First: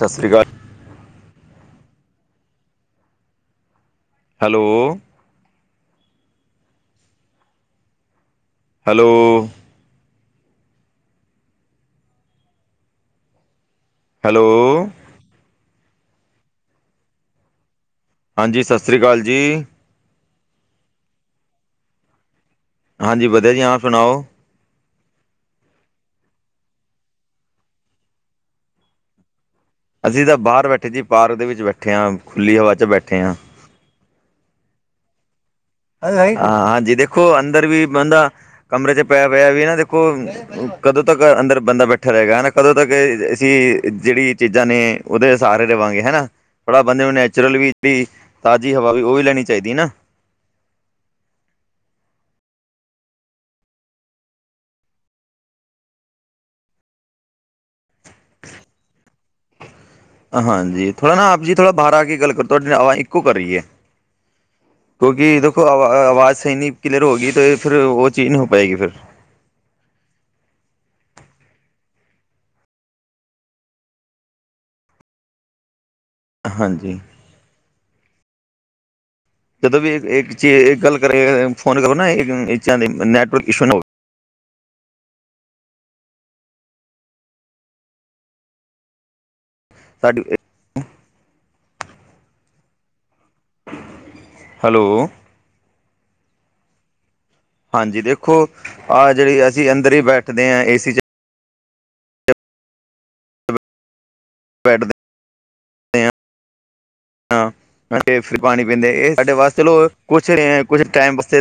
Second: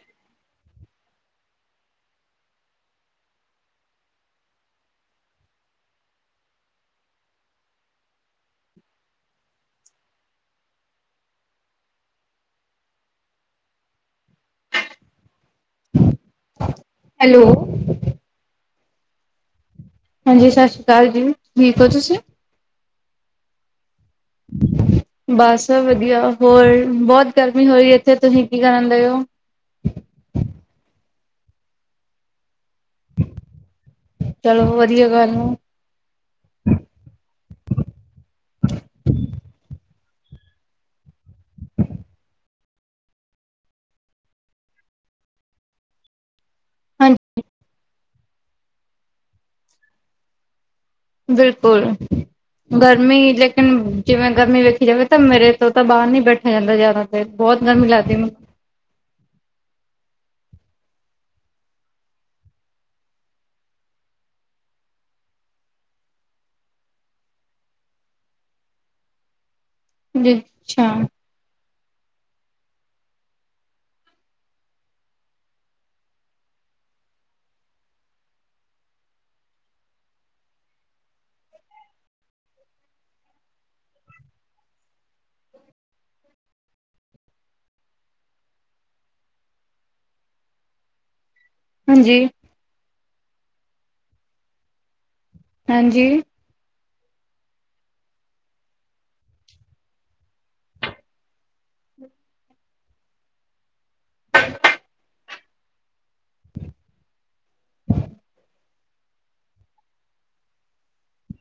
ਸਤਿ ਸ਼੍ਰੀ ਅਕਾਲ। Hello hello. Hello hello. ਹਾਂਜੀ, ਸਤਿ ਸ਼੍ਰੀ ਅਕਾਲ ਜੀ। ਹਾਂਜੀ, ਸਤਿ ਸ਼੍ਰੀ ਅਕਾਲ ਜੀ, ਠੀਕ ਹੋ ਤੁਸੀ। ਹਾਂਜੀ, ਵਧੀਆ ਜੀ, ਹਾਂ ਸੁਣਾਓ। ਬਸ ਵਧੀਆ, ਹੋਰ ਬਹੁਤ ਗਰਮੀ ਹੋ ਰਹੀ ਇੱਥੇ, ਤੁਸੀਂ ਕੀ ਕਰਨਦੇ ਹੋ। ਅਸੀਂ ਤਾਂ ਬਾਹਰ ਬੈਠੇ ਜੀ, ਪਾਰਕ ਦੇ ਵਿੱਚ ਬੈਠੇ ਹਾਂ, ਖੁੱਲੀ ਹਵਾ ਚ ਬੈਠੇ ਹਾਂ। ਚਲੋ ਵਧੀਆ ਗੱਲ ਹੈ। ਹਾਂ ਹਾਂਜੀ, ਦੇਖੋ ਅੰਦਰ ਵੀ ਬੰਦਾ ਕਮਰੇ ਚ ਪਿਆ ਪਿਆ ਵੀ ਨਾ ਦੇਖੋ ਕਦੋਂ ਤੱਕ ਅੰਦਰ ਬੰਦਾ ਬੈਠਾ ਰਹੇਗਾ ਹੈਨਾ ਕਦੋਂ ਤੱਕ ਅਸੀਂ ਜਿਹੜੀ ਚੀਜ਼ਾਂ ਨੇ ਉਹਦੇ ਸਹਾਰੇ ਰਵਾਂਗੇ ਹਨਾ, ਥੋੜਾ ਬੰਦੇ ਨੂੰ ਹਾਂਜੀ ਨੈਚੁਰਲ ਵੀ ਜਿਹੜੀ ਤਾਜ਼ੀ ਹਵਾ ਵੀ ਉਹ ਵੀ ਲੈਣੀ ਚਾਹੀਦੀ ਨਾ। ਬਿਲਕੁਲ ਗਰਮੀ ਲੇਕਿਨ, ਜਿਵੇ ਗਰਮੀ ਵੇਖੀ ਜਾਵੇ ਤਾ ਮੇਰੇ ਤੋਂ ਤਾ ਬਾਹਰ ਨੀ ਬੈਠਿਆ ਜਾਂਦਾ ਜਿਆਦਾ। ਤੇ ਬਹੁਤ ਗਰਮੀ ਲਗਦੀ ਮੈਨੂੰ। ਹਾਂਜੀ, ਥੋੜਾ ਨਾ ਆਪ ਜੀ, ਥੋੜਾ ਬਾਹਰ ਆ ਕੇ ਗੱਲ ਕਰੋ ਤੁਹਾਡੀ ਨਾ ਆਵਾਜ ਇੱਕੋ ਕਰ ਰਹੀ ਹੈ। ਕਿਉਂਕਿ ਦੇਖੋ ਆਵਾ ਆਵਾਜ ਸਹੀ ਨਹੀ ਕਲੀਅਰ ਹੋ ਗਈ ਤੇ ਫਿਰ ਉਹ ਚੀਜ ਨਹੀਂ ਹੋ ਪਾਏਗੀ ਫੇਰ। ਅੱਛਾ। ਹਾਂਜੀ। ਜਦੋਂ ਵੀ ਇਕ ਚੀਜ਼ ਗੱਲ ਕਰੇ, ਫੋਨ ਕਰੋ ਨਾ [unintelligible] ਨੈਟਵਰਕ ਇਸ਼ੂ ਨੂੰ। ਸਾਡੇ ਤੇ ਹਾਂਜੀ। ਹੈਲੋ। ਹਾਂਜੀ। ਹਾਂਜੀ, ਦੇਖੋ ਆਹ ਜਿਹੜੀ ਅਸੀ ਅੰਦਰ ਹੀ ਬੈਠਦੇ ਹਾਂ ਏਸੀ ਚ। [inaudible] [unintelligible] ਕਹਿੰਦੇ ਇਹ ਸਾਡੇ ਵਾਸਤੇ ਚਲੋ ਪੁਛ ਰਹੇ ਹੈ, ਕੁਝ ਟਾਈਮ ਵਾਸਤੇ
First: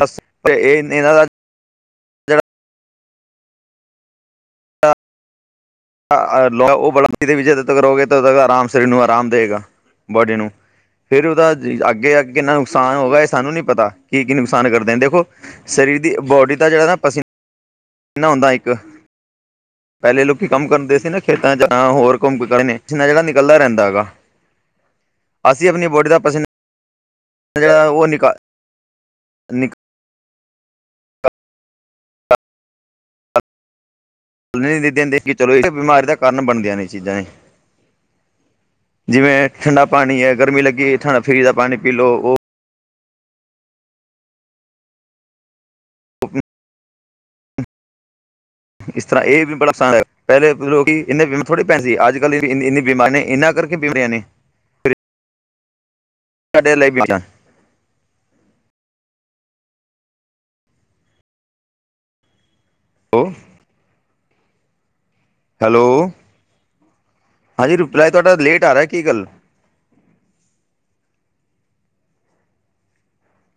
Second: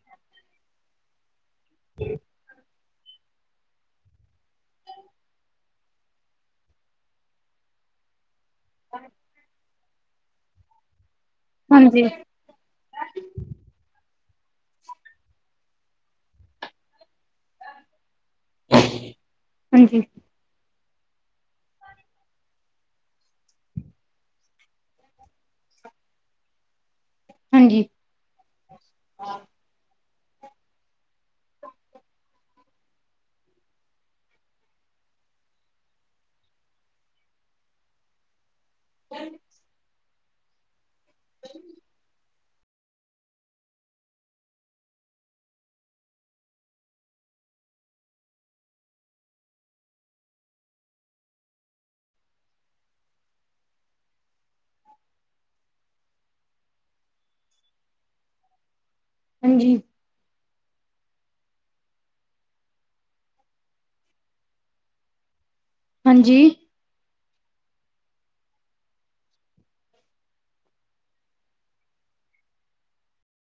ਇਹ ਮੇਰਾ ਜਿਹੜਾ [unintelligible] ਜਦੋਂ ਤੱਕ ਰਹੋਗੇ ਤਦੋਂ ਤੱਕ ਆਰਾਮ ਸਰੀਰ ਨੂੰ ਆਰਾਮ ਦੇਵੇਗਾ। ਬੋਡੀ ਨੂੰ, ਫੇਰ ਉਹਦਾ ਹਾਂਜੀ, ਅੱਗੇ ਅ ਕਿੰਨਾ ਨੁਕਸਾਨ ਹੋਊਗਾ ਇਹ ਸਾਨੂੰ ਨੀ ਪਤਾ, ਕੀ-ਕੀ ਨੁਕਸਾਨ ਕਰਦੇ, ਦੇਖੋ ਸਰੀਰ ਦੀ ਬੋਡੀ ਤਾਂ ਜਿਹੜਾ ਨਾ ਪਸੀ ਨਾ ਹੁੰਦਾ ਇੱਕ, ਹਾਂਜੀ, ਪਹਿਲੇ ਲੋਕ ਕੰਮ ਕਰਦੇ ਸੀ ਨਾ ਖੇਤਾਂ ਚ, ਨਾਲ ਉਹ ਹੋਰ ਕਮ ਕਰਨ ਨੇ ਪਸੀਨਾ ਜਿਹੜਾ ਨਿਕਲਦਾ ਰਹਿੰਦਾ ਹੈਗਾ। ਅਸੀਂ ਆਪਣੀ ਬੋਡੀ ਦਾ ਪਸੀਨਾ ਜਿਹੜਾ ਉਹ ਨਿਕਾਲ ਨਿਕ ਨਹੀ ਦਿੰਦੇ, ਕਿ ਚਲੋ ਇਹ ਬਿਮਾਰੀ ਦਾ ਕਾਰਨ ਬਣਦੀਆਂ ਨੇ ਚੀਜਾ ਏ। ਜਿਵੇ ਏ ਠੰਡਾ ਪਾਣੀ ਹੈ, ਗਰਮੀ ਲਗੀ ਫਰਿਜ ਦਾ ਪਾਣੀ ਪੀ ਲਉ ਉਹ [unintelligible] [unintelligible] ਇਸ ਤਰ੍ਹਾਂ ਇਹ ਵੀ ਬੜਾ ਅਸਾਨ ਹੈ, ਪਹਿਲੇ ਲੋਕੀ ਇਨੇ ਬੀਮਾ ਥੋੜ੍ਹੇ ਪੇ ਸੀ, ਅੱਜ ਕੱਲ ਇੰਨੀ ਬਿਮਾਰ ਨੇ ਇੰਨਾਂ ਕਰ ਕਿ ਬਿਮਾਰੀਆਂ ਨੇ ਸਾਡੇ ਲਈ ਬੀ ਹਾਂਜੀ। ਉਹ ਹੈਲੋ, ਹਾਂਜੀ। ਹਾਂਜੀ ਰਿਪਲਾਈ ਤੁਹਾਡਾ ਲੇਟ ਆ ਰਿਹਾ ਕੀ ਗੱਲ?